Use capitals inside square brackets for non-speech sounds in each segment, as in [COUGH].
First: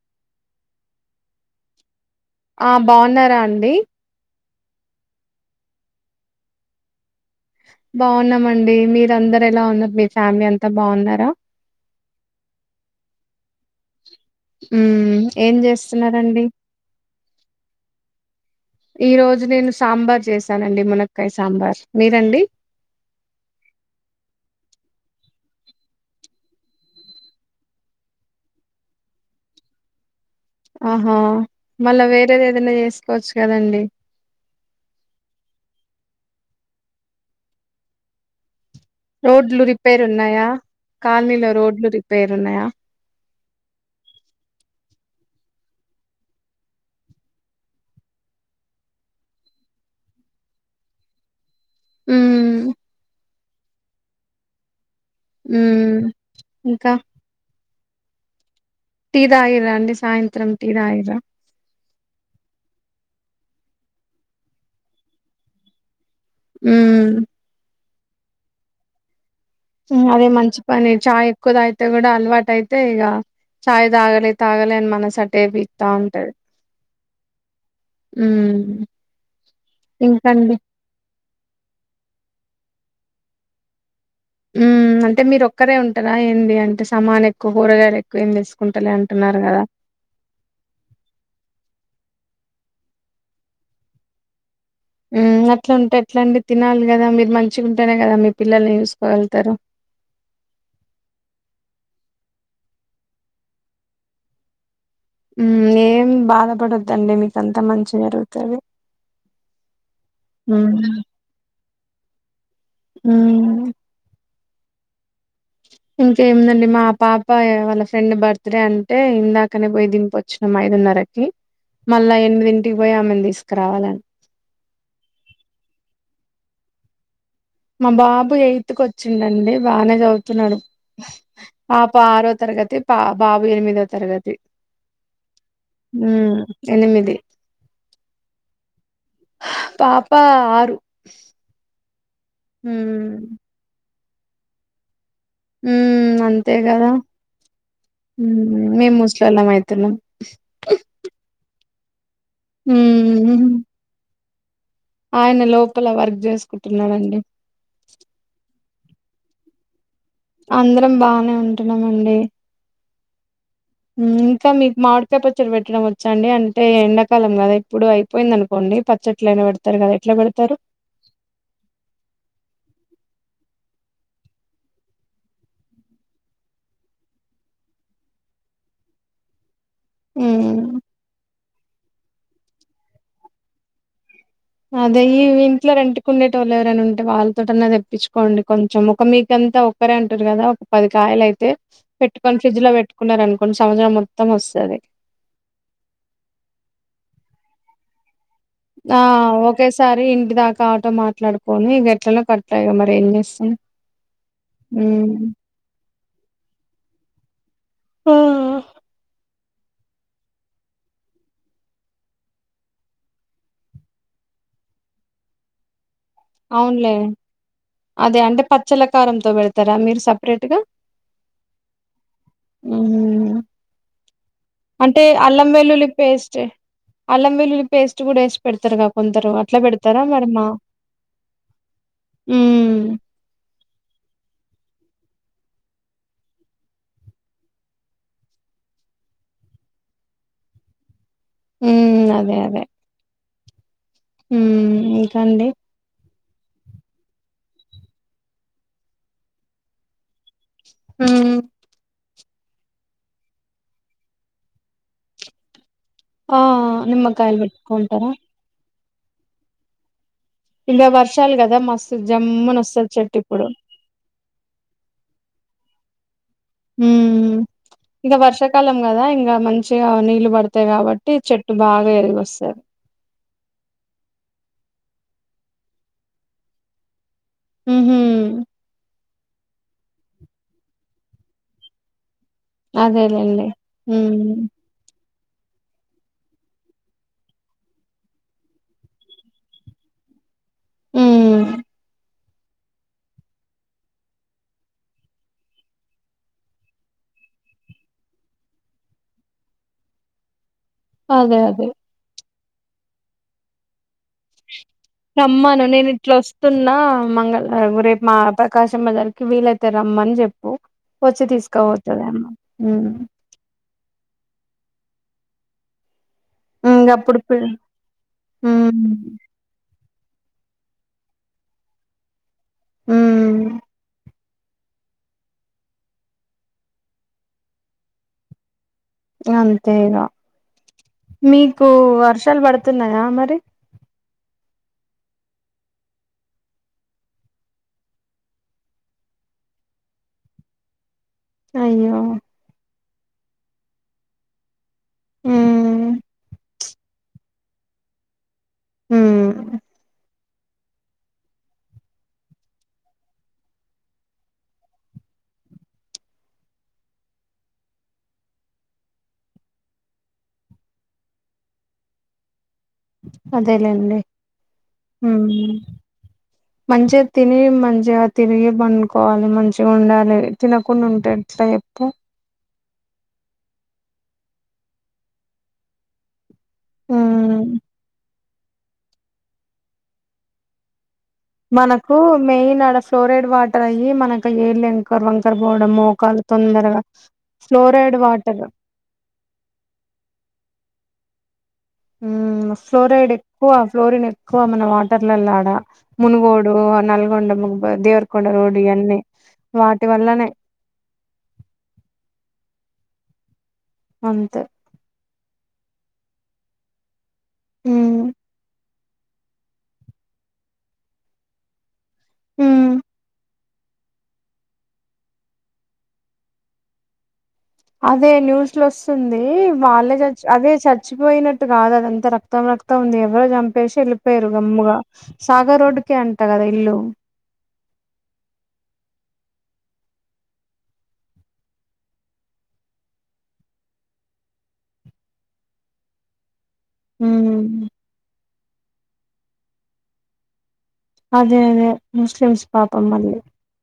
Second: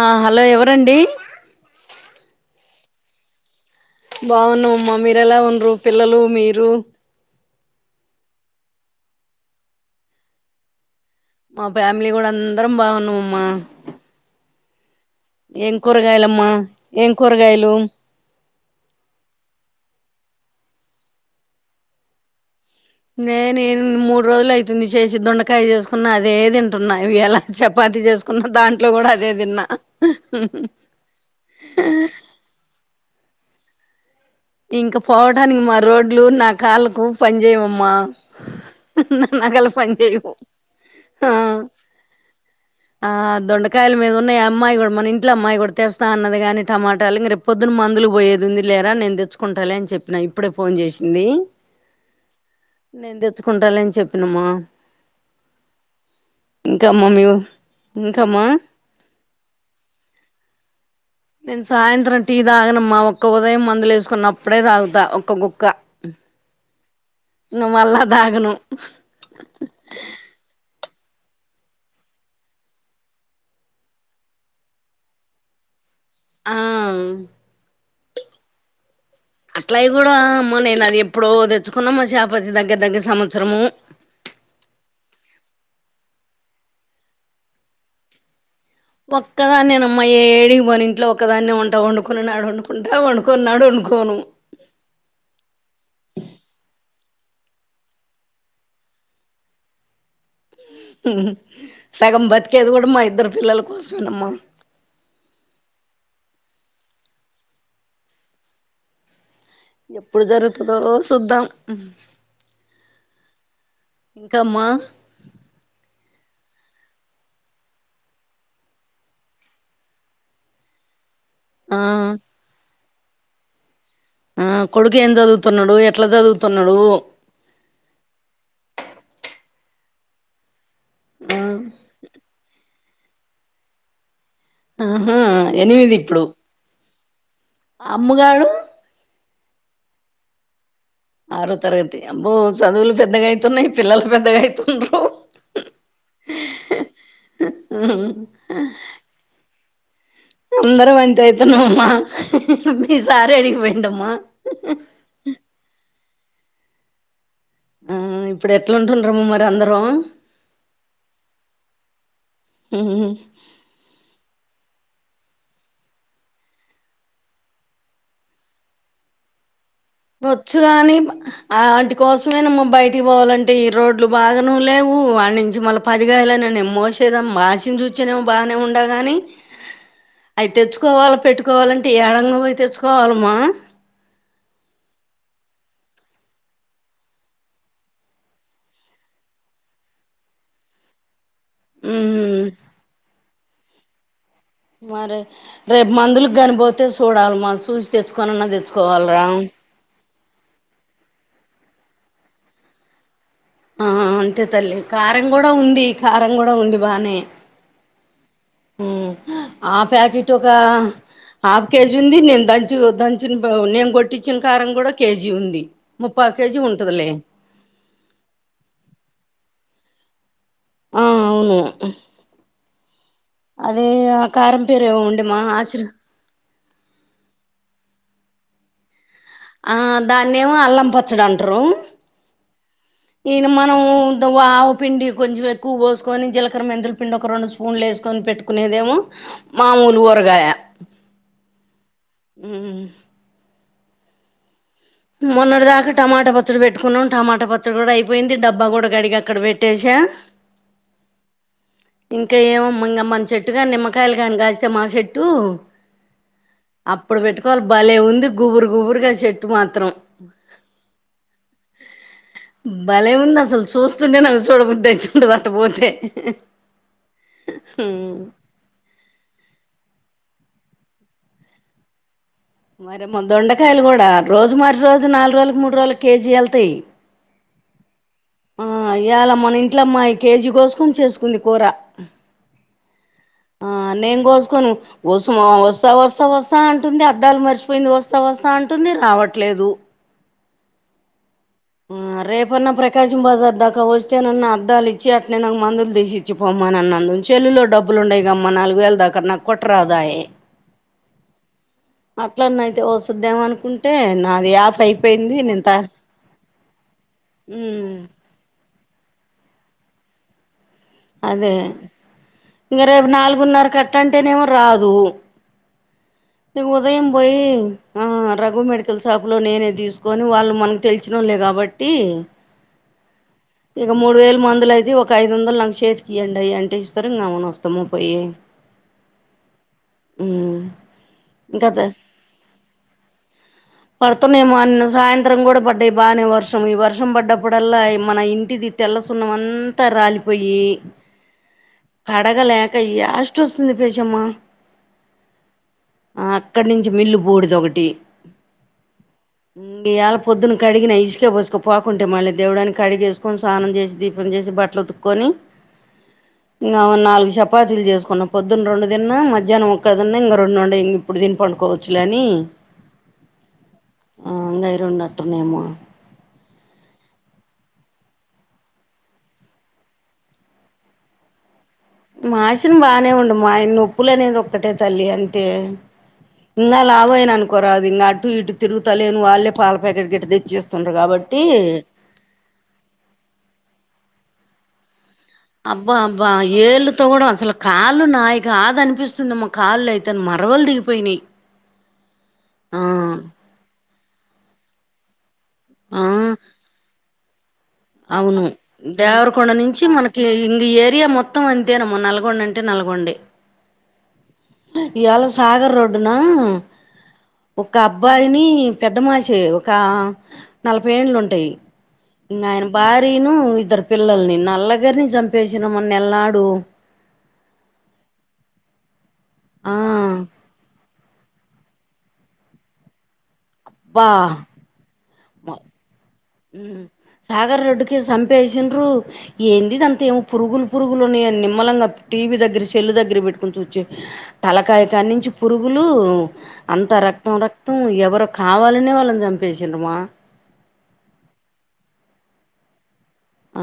ఆ హలో ఎవరండి ఆ బాగున్నారా అండి బావున్నా అమ్మా మీరెలా ఉంన్రు పిల్లలు మీరు బావున్నమండి మీర అందరు ఎలా ఉన్నారు మీ ఫ్యామిలీ అంతా బావున్నారా మా ఫ్యామిలీ గూడ అందరం బావున్నవమ్మా మ్ ఏం కూరగాయలమ్మా ఏం కూరగాయలు ఈ రోజు నేను సాంబార్ చేసానండి మునక్కాయ్ సాంబార్ మీరండి నేను ఇన్ మూడు రోజులు అయితుంది షేసి దొండకాయ్ చేసుకున్న అదే తింటున్న వేయాలా చపాతి చేసు కున్న దాంట్లో గూడ అదే దిన్న ఆహా మళ్ళ వేరేది ఏదన్న చేసుకోవచ్చు కదండి ఇంక పోవటానికి మా రోడ్లు నా కాళ్ళకు పని చేయవమ్మా నా రోడ్లు నగలు పని రిపేర్ చేయవు ఉన్నయా ఆ కాలనీలో రోడ్లు రిపేర్ ఉన్నయా ఆ దొండకాయల మీద ఉన్నయి అమ్మాయి గూడ మన ఇంట్లో అమ్మాయి గూడ తెస్తా అన్నది గని టమాటాలు ఇంగ రేప్ పొద్దున్న మందులు పోయేదుంది లేరా నేను దెచ్చు కుంటాలే అని చెప్పిన ఇప్పుడే ఫోన్ చేసింది మ్మ్ నేను తెచ్చుకుంటాలే అని చెప్ ప్పినమా మ్మ్ ఇంకా అమ్మా మీవు ఇంకమ్మా టీ తాగిర్రా అండి సాయంత్రం టీ తాగిర్ర నేను సాయంత్రం టీ తాగనమ్మా ఒక్క ఉదయం మందులు ఎసుకున్నప్పుడే తాగుతా ఒక్క గుక్క మ్ నువ్ మళ్ళా దాగను మ్ అదే మంచి పని చాయ్ ఎక్కువ తగితే గూడ అలవాటు అయితే ఇగా చాయ్ తాగలె తాగలే అని మనసు అటే విక్తా ఉంటది ఆ ఉమ్ అట్లయి గూడా ఇంకండి అమ్మ నేను అదేప్ ప్పుదో తెచ్చుకున్న మా షాపతి దగ్గర దగ్గర సంవత్సరము ఉమ్ అంటే మీరు ఒక్కరే ఉంటరా ఏంది అంటే సమాన్ ఎక్కువ కూరగాయల్ ఎక్ క్కువేం తీసుకుంటలే అంటున్నరు గదా అమ్మాయి ఏడిగి పోను ఇంట్లో ఒకదాన్నే ఉంట వండుకున్ననాడు వండుకుంటా వండుకున్నోన్నాడు వండుకోను ఉమ్ అట్లుంటె ఎట్లండి తినాలిగదండి మీరు మంచిగుంటేనే గదా మీ పిల్లల్ని చూసుకోగలుతరు సగం బతికేది గూడ మా ఇద్దరు పిల్లల కోసమేనమ్మా ఉ ఏం బాధపడోద్దండి మీక అంత మంచే జరుగుతది ఎప్పుడు ఉమ్ జరుగుతదో సూద్దం ఉ ఇంకామ్మా ఇంకేముందండి మా పాపయ వాళ్ళ ఫ్రెండ్ బర్త్డే అంటే ఇందాకనే పోయి దింపొ వచ్చినం ఐదున్నరకి ఆ మళ్ళా ఎనిమిదింటికి పోయి ఆమెను తీసుకురావాలని ఆ కొడుకు ఏం చదువుతున్నడు ఎట్ల చదువుతున్నడూ మా బాబు ఎయిత్ కు అచ్చిండండి బానే చదువుతున్నడు ఆ పాప ఆరో తరగతి పా బాబు ఎనిమిదో తరగతి ఆహా ఎనిమిది ఇప్పుడు ఉమ్ ఎనిమిది అమ్ము గాడు పాప ఆరు ఆరో తరగతి అబ్బో చదువులు ఉమ్ పెద్దగైతున్నయ్ పిల్లలు పెద్దగైతుండ్రు హ్మ్ అంతే గదా మేము హ్మ్ ముసులోళ్ళం అయితున్నం అందరం అంతే అయితున్నమమ్మా మీ ఉమ్ సారేడికి పోయిండమ్మా ఆయన లోపల వర్క్ చేసుకుంటున్నడండి ఆ ఇప్పుడు ఎట్లుంటుండ్రమ్మ మరి అందరూ అందరం బానే ఉంటున్నం అండి ఇంకా మీకు మామిడికాయ్ పచ్చడ పెట్టడం వచ్చ అండి అంటే ఎండాకాలం గదా ఇప్పుడు అయి పోయింది అనుకోండి పచ్చెట్లైనా పెడతారు కదా ఇప్ వచ్చు కాని ఆ ఆంటీ కోసమేనా బయటికి పోవాలంటే ఈ రోడ్లు బాగాను లేవు ఆడ్ నుంచి మళ్ళ పదిగాయల న న మోసేదాం మషిన్ చూచనేమో బాగానే ఉండ గాని అయ్ ఉమ్ తెచ్చుకోవాల పెట్టుకోవాలంటే ఏడంగం అవి తెచ్చుకోవాలమ్మా అదే ఈ ఇంట్లో రెంటికు ఉండేట వాళ్ళు ఎవరైనా ఉంటే వాళ్ళతోటన తెప్పించుకోండి కొంచెం ఒక మీకంతా క్కరే అంటారు కదా ఒక పది కాయలు అయితే పెట్టుకొని ఉమ్ ఫ్రిడ్జ్ లో పెట్టుకున్నారుార అనుకోండి సంవత్రం మొత్తం ఒస్తది మరే రేపు మందులకి గాని పోతే సూడలే మ చూసి తెచ్చుకనిన్న తే ఆ ఒకేసారి ఇంటి దాకా ఆటో మాట్లాడుకొని గట్లలో కట్ట ఇగ మరి ఏం చేస్తాం ఆ అంతే తల్లి కారం హ్మ్ కూడా ఉంది కారం కూడా ఉంది బానే ఆ! ఉమ్ ఆ ఫాకిట్ ఒక హాఫ్ కేజీ ఉంది నేను దంచ దంచిన నేను కొట్టించిన కారం కూడా కేజీ ఉంది ముప్పై కేజీ అవునులే ఉంటదిలే అదే అంటే పచ్చల కారంతో పెడతారా మీరు సపరేట్ గా ఆ అవును హ్మ్ అదే కారంపేరు అంటే ఉండమా అల్లం వెల్లుల్లి ఆశిర్వా పేస్ట్ అల్లం విల్లుల్లి పేస్ట్ కూడా వేసి పెడతారుగా కొందరు అట్లా పెడతారా మరి మా చినడ్రోం హ్మ్ ఇనా మనము వావ్ పిండి కొంచం ఏక ఉవ్ వొస్కొని జీకర మెంతుల్ పిండి ఒక రెండు స్పూన్లు ఏసుకొని పెట్టుకునేదేమో. మామూలు వరగాయ. మ్ అదే అదే మ్ మ్ మొన్నటిదాకా టమాటా పచ్ పచ్చడి పెట్టుకున్నాం టమాటా పచ్చడి కూడా అయిపోయింది డబ్బా కూడా కడిగి అక్కడ పెట్టేషా మ్ ఇంకా ఏమో మంగమ్మ చెట్టు కానీ నిమ్మకాయలు కాని కాస్తే మా చెట్టు ఆ అప్పుడు నిమ్మకాయలు పెట్టుకోవాలి బలే పెట్టుకుంటారా ఉంది గుబురు గుబురుగా చెట్టు మాత్రం. ఇంగ వర్షాలు కదా మస్తు జమ్ముని వస్తాది చెట్టు ఇప్పుడు చున్న నా చూడ బుధయుతుంది అటు పోతే మ్ ఇగ వర్ష కు కలం కదా ఇంగ మంచిగా నీళ్ళు పడతాయి కాబట్టి చెట్టు బాగా ఎరిగ పోస్తాది. మరేమో దొండకాయలు కూడా రోజు మరి రోజు నాలుగు రోజులకు మూడు రోజుల కేజీ ఎల్తాయ్ మ్ హా ఆ ఇయాల మన ఇంట్లో మాయి కేజీ కోసుకొని చేసుకుంది కూర. అదేలేండి ఆ నేను హ్మ్ కోసుకోను. వసుమా వస్తా వస్తా వస్తా అంటుంది అద్దాలు మర్చిపోయింది వస్తా వస్తా అంటుంది రావట్లేదు. హ్మ్ ఆ రేపన్నా ప్రకాశం బజార్ దాకా వస్తేనన్న అద్దాలు ఇచ్చి అట్నేనే మందులు తీసిచ్చ మార్చి పొమనాన్నందుకు సేల్లులో డబ్బులు ఉండయి గా మా నాలుగు వేలు దాకా నాక్ కొట్టారాధయే అదే అదే అట్లన్న అయితే ఓసుద్దేమ అనుకుంటే నాది ఆఫ్ రమ్మాను నేను ఇట్లా ఒస్తున్నా మంగళ మ్మ్ రేపు మా అపార్ట్ కాశం బజార్ కి వీలైతే రమ్మని చేప్పు అదే ఇంగ రేపు నాలుగున్నర కట్టంటేనేమో రాదు ఇ ఉదయం ఇంగప్పుడు పి బోయి, ఆ రఘు హ్మ్ మెడికల్ షాప్ లో నేనే తీసుకొని వాళ్ళు మనకు తెలిసినోలే కాబట్టి మ్ ఇక మూడు వేల మందులు అయితే ఒక ఐదు వందలు నాకు చేతికి ఈయండి ఆయా అంటే ఇస్తారు ఇ అ మన వస్తామ పోయి అంతేగా మ్మ్ మీకు గదే వర్షాలు పడుతున్నాయా మరి పడుతున్నామో అన్న సాయంత్రం కూడా పడ్డాయి బాగానే వర్షం ఈ వర్షం పడ్డప్పుడల్లా మన ఇ ఇంటిది తెల్ల సున్నం అంతా రాలిపోయి. ఆయో కడగలేక యాస్టొస్తుంది ఫేషామ్మ ఉమ్ ఆ అక్కడి నుంచి మిల్లు బూడిద ఒకటి ఉమ్ ఇయల్ పొద్దున్న కడిగిన ఇష్క బోష్క పోకుంటే మళ్ళీ దేవడా అని కడిగేసు కొని స్నానం చేసి దీపం చేసి బట్టలు ఓతుకొని ఇంగ ఓ నాలుగు షపాతీలు చేసుకున్న పొద్దున్న రెండు దిన్నా మధ్యానం ఒక్కటి తిన్నా ఇంగ రెండుండై ఇప్పుడు తీని పండుకోవచ్చులె అని అంతే లే అండి ఆ ఇంగ అయి రెండు మ్ అట్టున్నాయేమో మంచిగ తిని మంచిగా తిరిగి పండ కోవాలే మంచికండాలె తినకుండ ఉంటే ఎ పెపు మాషిన్ బానే ఉండు మయిన్ ఉప్పులనేది ఒక్కటే తల్లి అంతే ఇంగా లావయిన ఉమ్ అనుకోరాదు ఇంగ అటు ఇటు తిరుతలేను వాళ్ళే పాల ప్యాకెట్ గిట్ట దెచ్చేస్తుండ్రు కాబట్టి మనకూ మెయిన్ ఆడ ఫ్లోరైడ్ వాటర్ అయి మనకు ఎల్లోంకర అబ్బా అబ్బా ఏళ్ళుతో కూడా అసలు ఫ్లోరైడ్ కాళ్ళు నాయి వాటర్ కాదు అనిపిస్తున్ వస్తుందమ్మా కాళ్ళైతే మరవ్వల్ దిగిపోయినై ఊ ఫ్లోరైడ్ ఎక్కూ వ ఫ్లోరిన్ ఎక్కూవ మన వాటర్లలా అ ఆ మునుగోడు ఆ నల్గొండ ముబద్ దేవ్ అవునూ దేవ్రకొండ నించి మనకీ వల్లనే ఇంగ ఈ ఏరియా మొత్తం అంతేనమ్మ నల్గొండ అంటే నల్గొండే అంతే ఇయాళ సాగర్ రోడ్డునా ఒక హ్మ్ అబ్బాయినీ పెద్ద మనిషేరూ ఒక నలపై ఎన్లు ఉంటై ఇన ఆయిన హ్మ్ బార్ ఇనూ ఇద్దరు పిల్లల్ని నల్లగానీ జమ్పేసిన మొన్నెలాడు అదే న్యూస్లో ఓస్తుందీ ఆ వాళ్ళదె చ అదే చచ్ చచ్చిపోయినట్టు గాదు అదంత రక్తం రక్తం ఉంది ఎవరో జంపేసి బా ఏళ్ళిపోయిర్రు గమ్ముగా సాగర్ రోడుకే అంన్ ఉ సాగర్ రోడ్డుకే సంపేషిండ్రూ ఏంది ఇది అంతేమో పురుగులు పురుగులు ఉన్నాయి అని నిమ్మలంగా అతే టీవీ దగ్గర సెల్లు దగ్గర పెట్టుకోని చుచ్చే తలకాయ కానించి పురుగులూ అంత రక్తం హ్మ్ రక్తం ఎవరో కావాలనే వాళ్ళన్ జంపేసిండ్రు మా అదే అదే ముస్లిమ్స్ పాపం వాళ్ళు ఆ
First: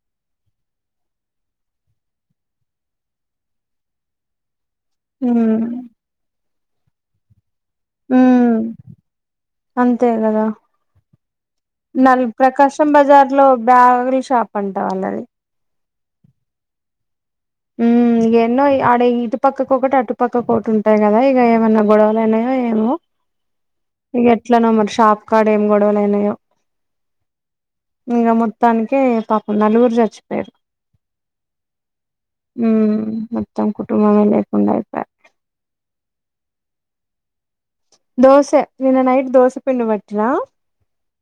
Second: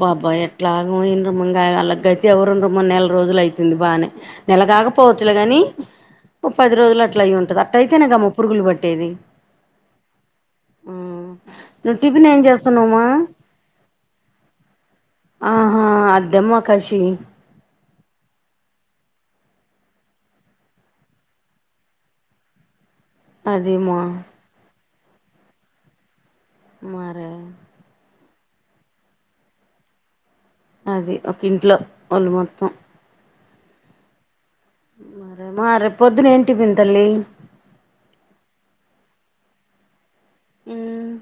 పాపం ఎట్లానో ఎందమో ఇంగ అల్లా గాతి ఎవరున్డ్రామ్మా నెల రోజులు అయితుంది బానే నెలగాకపోవచ్చులే గాని హ్మ్ ఓ పది రోజులు అట్లా అయి ఉంటది అ అట్ట అయితేనే గా అమ్మ పురుగులు హ్మ్ పట్టేది అంతే గదా మ్ నువ్వు నల్ టిఫిన్ ఏం ప్రకాశం చేస్తున్నావమ్మా బజార్ లో బ్యావ్ రీ షాప్ అంట అల్లది ఆహా అద్దెమ్మ కాషి ఉమ్ ఎన్నో ఇగ ఆడ ఇటు పక్కకి ఒకటి అటుపక్కకి ఒకటి ఉంటాయి కదా ఇగ ఏమైనా గొడవలైనయో అయివో అద్ది మా ఎట్లనో మరి షాప్ కాడా ఏం గొడవలైనాయో మరే ఇంగ మొత్తానికే పాపం నలుగురు జచ్చిపోయిరు అది ఒక్కింట్లో ఉమ్ మొత్తం కుటుంబమే లేకుడాయి మా ఆ రేప్పొదున ఏం టిఫిన్ తల్లి దోసే నిన్న నైట్ దోస పిండి వట్టినా ఉమ్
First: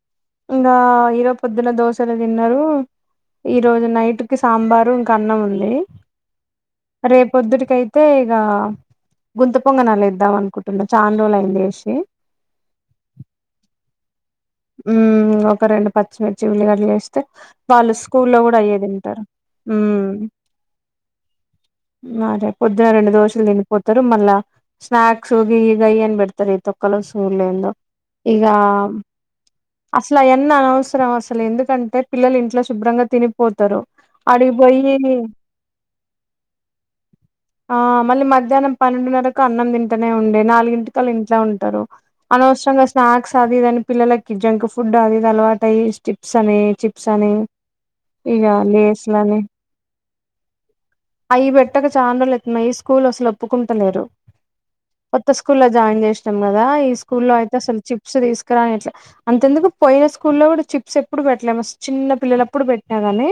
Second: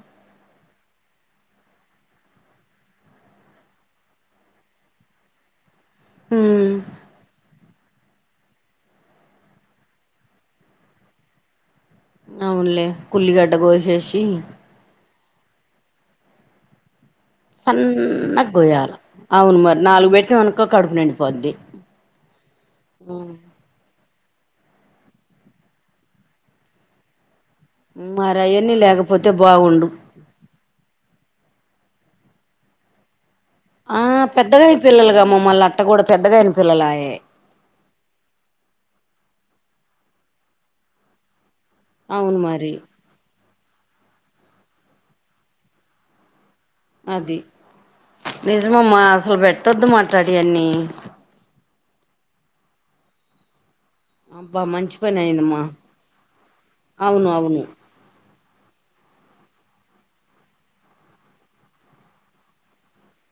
ఇంగా ఈరో పొద్దున దోషలే తిన్నరూ ఈ రోజు నైట్ కు సాంబారు ఇంకా అన్నం ఉంది మ్ రేప్ పొద్దుడికైతే తే ఇగా గుంత పొంగనలేద్దాం అనుకుంటున్నా చాన్ రోలైంది ఇషి అవ్నులే కుల్లిగడ్డ కోశేషి ఊమ్ ఒక రెండు పచ్చిమిర్చి ఉల్లిగడ్లేసి తే వాళ్ళు స్కూల్లో సన్నగా కూడా అయ్యే గోయాల తింటారు అవును మరి నాలుగు ఉమ్ పెట్టినాం అనుకో కడుపు నిండిపోద్ది మారే పొద్దున రెండు దోశలు తిన్ పోత్తరు మళ్ళా స్నాక్సు గియ్యిగయ్యని పెడ్తారు ఈ తొక్కలో స్కూల్ ఎందో మరియన్నీ లేకపోతే బాగుండు అసలు అయన్ని అవసరం అసలు ఎందుకంటే పిల్లలు ఇంట్లో శుభ్రంగా తిని ఆ పెద్దగైన పిల్లల్గామ్మల్లట్ట కూడా పెద్దగైన పిల్లలాయే ఆ మళ్ళీ మధ్యాహ్నం పన్నెండున్నరకు అన్నం తింటనే ఉండే నాలుగింటికాఇంట్లో ఉంటారు అవును మరి అనోసరంగా స్నాక్స్ అదిఇది అని పిల్లలకి జంక్ ఫుడ్ అది ఇది అలవాటై స్టిప్స్ అని చిప్ చిప్స్ అని అది ఇగ లేేస్లని తోద్దు మాట్లాడియన్నీ అవి పెట్టక చానా రోజులు అయితున్నాది స్కూల్ అసలు ఒప్పుకుంటలేరు అబ్బా మంచి పని కొత్త అయిందమ్మా స్కూల్లో జాయిన్ చేస్నాం కదా ఈ అవును స్కూల్లో అయితే అవును అసలు చిప్స్ తీస్కరానిట్లే అంతెందుకు పోయిన స్కూల్లో కూడా చిప్స్ ఎప్పుడు పెట్టలే చిన్న పిల్లలప్పుడు పెట్టినా గాని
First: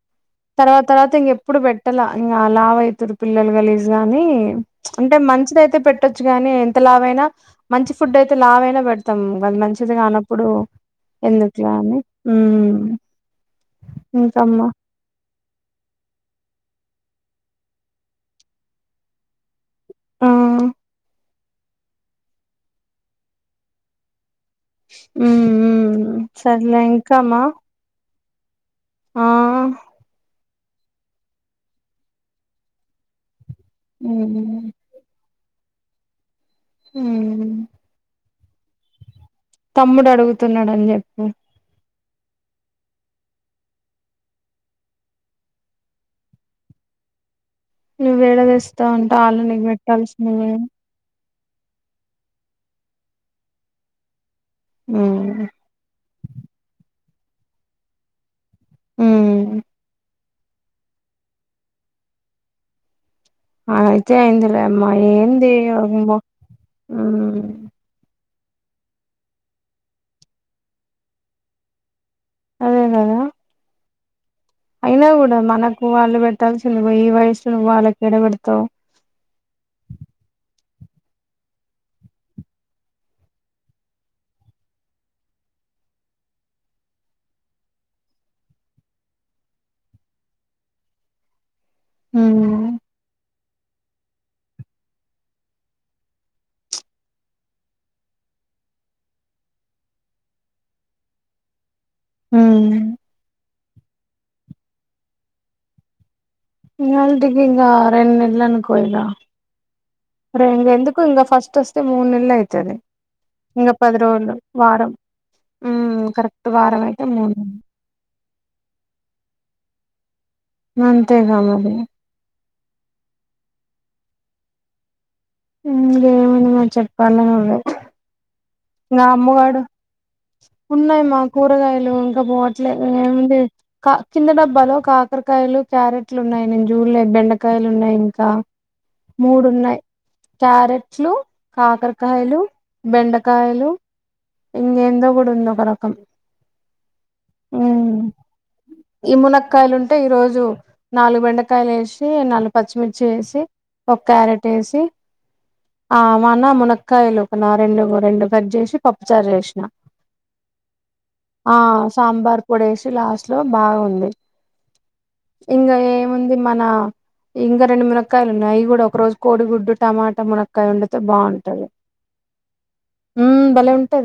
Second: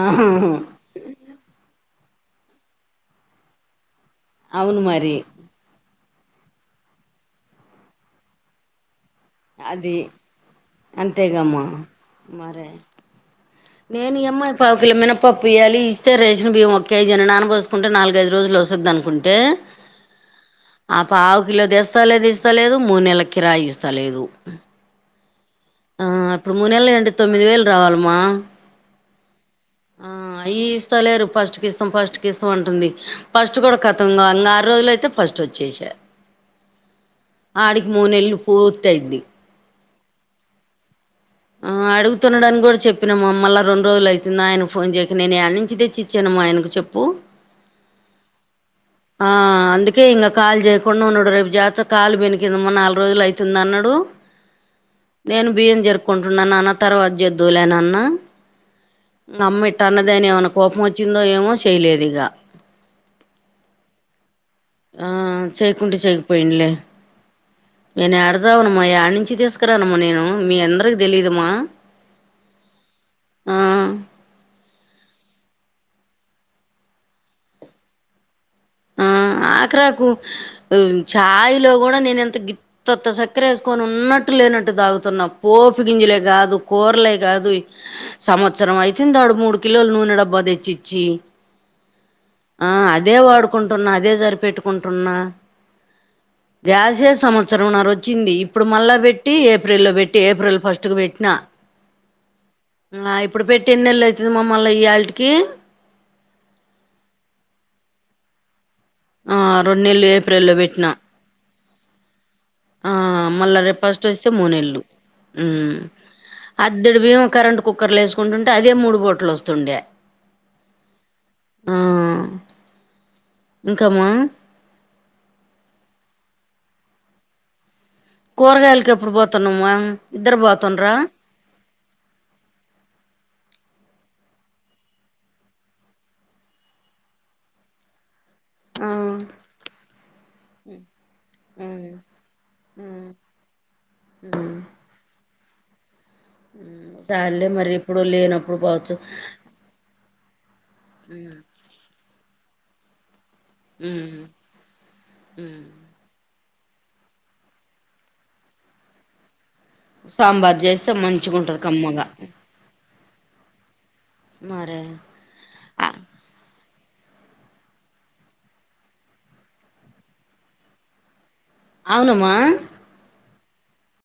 ఆహాహు [UNINTELLIGIBLE] తర్వాత తర్వాత ఇంగేప్పుడు పెట్టాల ఇగ లావైతురు పిల్లలు గలిజ్గా గాని అవును అంటే మరి మంచిదైతే పెట్ పెట్టొచ్చు కాని ఎంత లావైనా మంచి ఫుడైతే లావైనా పె మొత్తం అది మంచిది కానప్పుడు ఎందుకుతి అంతేగమ్మా అని మరే నేను ఇయమ ఇంకమ్మా పావుకిలా మినప పప్పీయ్యాలి ఇస్తే రేషన్ బియ్యం ఒక్కే జనానబోస్కుంటే నాలుగైదు రోజులోస్తుందనుకుంటే ఆ ఆ పావుకిలో తెస్తాలేదు ఇస్తలేదు మూడు నెల కిరాయిస్తలేదు ఉ ఉ సర్లే ఇంకామ్మా రావాల్మా ఆ ఆ ఇస్తలేరు ఫస్ట్కిఇస్తాం ఫస్ట్కిఇస్తాం అంటుంది. ఫస్ట్ కూడా కతం కాగా ఆరు ఉమ్ రోజులైతే ఫస్టోచ్చేసా ఉమ్ ఆడికి మూనెళ్లు పూర్తైంది తమ్ముడు ఆడుగుతున్నాడని చెప్పు అడుగుతున్నాడని కూడా చెప్పినామమ్మ రెండ్రోజులు అయితుంది ఆయన ఫోన్ చేయక నేనేడ్నుంచి తెచ్చి చ్చినమ్మా ఆయనకు చెప్పు నువ్వు ఎడ తెస్తావు ఉంటా వాళ్ళు నీకు పెట్టాల్సినది కొన్నుడు రేపు జాతార కాలు బెనికిందమ్మా నాల్గు రోజులు ఐతుందన్నాడు ఉమ్ నేను బియ్యం జెరుప్కుంటున్నా నాన్న తర్వాత చేద్దువులేనన్న ఉమ్ మమ్మి ఇట్ట అన్నదని ఏమైన కోపం ఓచ్చిందో ఎమో చేయలేదు ఇగ అయితే అయిందిలేమ్మ ఆ ఏంది ఇగ చేయకుంటే నువ్వు పో ఉహ్ నేనేడజావనమ్మా ఏడ్నుంచి తీస్కురానమ్మా నేను మీ అందరికి తెలీదమ్మా అదెకదా ఆ అయినా కూడా మనకు వాళ్ళు పెట్టాల్సింది పోయి ఈ వయస్సులో నువ్వు వాళ్ళకేడ పెడ్తావు ఆ ఆక్రాకు ఛాయిలో కూడా నేనెంత గ [UNINTELLIGIBLE] ఉత్తఉత్త సక్కరేస్కొని ఉన్నట్టు లేనట్టు తాగుతున్నా పోపి గింజలే కాదు కూరలే కాదు సంవత్సరం అయితుంది ఆడు మూడు కిలోలు నూనె డబ్బా తెచ్చిచ్చి ఉ ఆ అదే వాడుకుంటున్నా అదే సరిపెట్టుకుంటున్నా గ్యాసే సంవత్సరంన్నార ఓచ్చింది ఇప్పుడు మళ్ళా పెట్టి ఏప్రిల్లో పెట్టి ఏప్రిల్ ఫస్ట్కు పెట్టినా ఆ ఇప్పుడు పెట్టి ఎన్నేలైతాది మమ్మల్లియాళ్ట్కి ఇయాళ్టికి ఇగ రెండ్నేలనుకోయిగా ఆ రెండు నెలలు ఏప్రిల్లో పెట్టినా రెండేందుకు ఇంగ ఫస్ట్ ఆస్తే మూనెళ్లె ఆ మళ్ళా రేపు ఫస్ట్ వస్తే మూడు నెలు వారం ఉమ్ మ్మ్ కరెక్ట్ వారం అదుడు అయితే బియ్యం మూడు కరెంట్ నెలలు కుక్కర్ లో వేసుకుంటుంటే అదే మూడు పోట్లు వస్తుండే అంతేగా మరి ఆమ్ ఇంకామ్మా ఇంకేమనా మాకు చెప్పాల నువ్వే కూరగాయలకి ఇంగా ఎప్పుడు అమ్మగాడు పోతున్నామ్మా ఇద్దరు పోతునుర్రా ఉన్నాయి మా కూరగాయలు ఇంకా పోట్లే ఏముంది కింద డబ్బాలో కాకరకాయలు క్యారెట్లు ఉన్నాయి నేను చూడలే బెండకాయలు ఉన్నాయి ఇంకా ఆ మూడు ఉన్నాయి క్యారెట్లు మ్మ్ కాకరకాయలు మ్మ్ బెండకాయలు ఇంకా ఎందో కూడా ఉంది ఒకరకం ఉమ్ ఉమ్ ఈ మునక్కాయలు ఉంటే ఈ రోజు నాలుగు మ్మ్ బెండకాయలు వేసి అంటే నాలుగు పచ్చిమిర్చి వేసి ఒక మ్మ్ క్యారెట్ వేసి మ్మ్ ఆ మొన్న మునక్కాయలు ఒక నా రెండు రెండు కట్ చేసి పప్పుచారు లో వేసిన సాంబార్ చేస్తే మంచిగా ఉంటది కమ్మగా పొడి ఏసి లాస్ట్ లో బాగుంది మరే ఇంకా ఏముంది మన ఇంకా రెండు మునక్కయలు ఉన్నాయి అయి కూడా ఒక రోజు కోడిగుడ్డు టమాటా మునక్కయ వండితే బావుంటది అవునమ్మా ఉమ్ బలే ఉంటది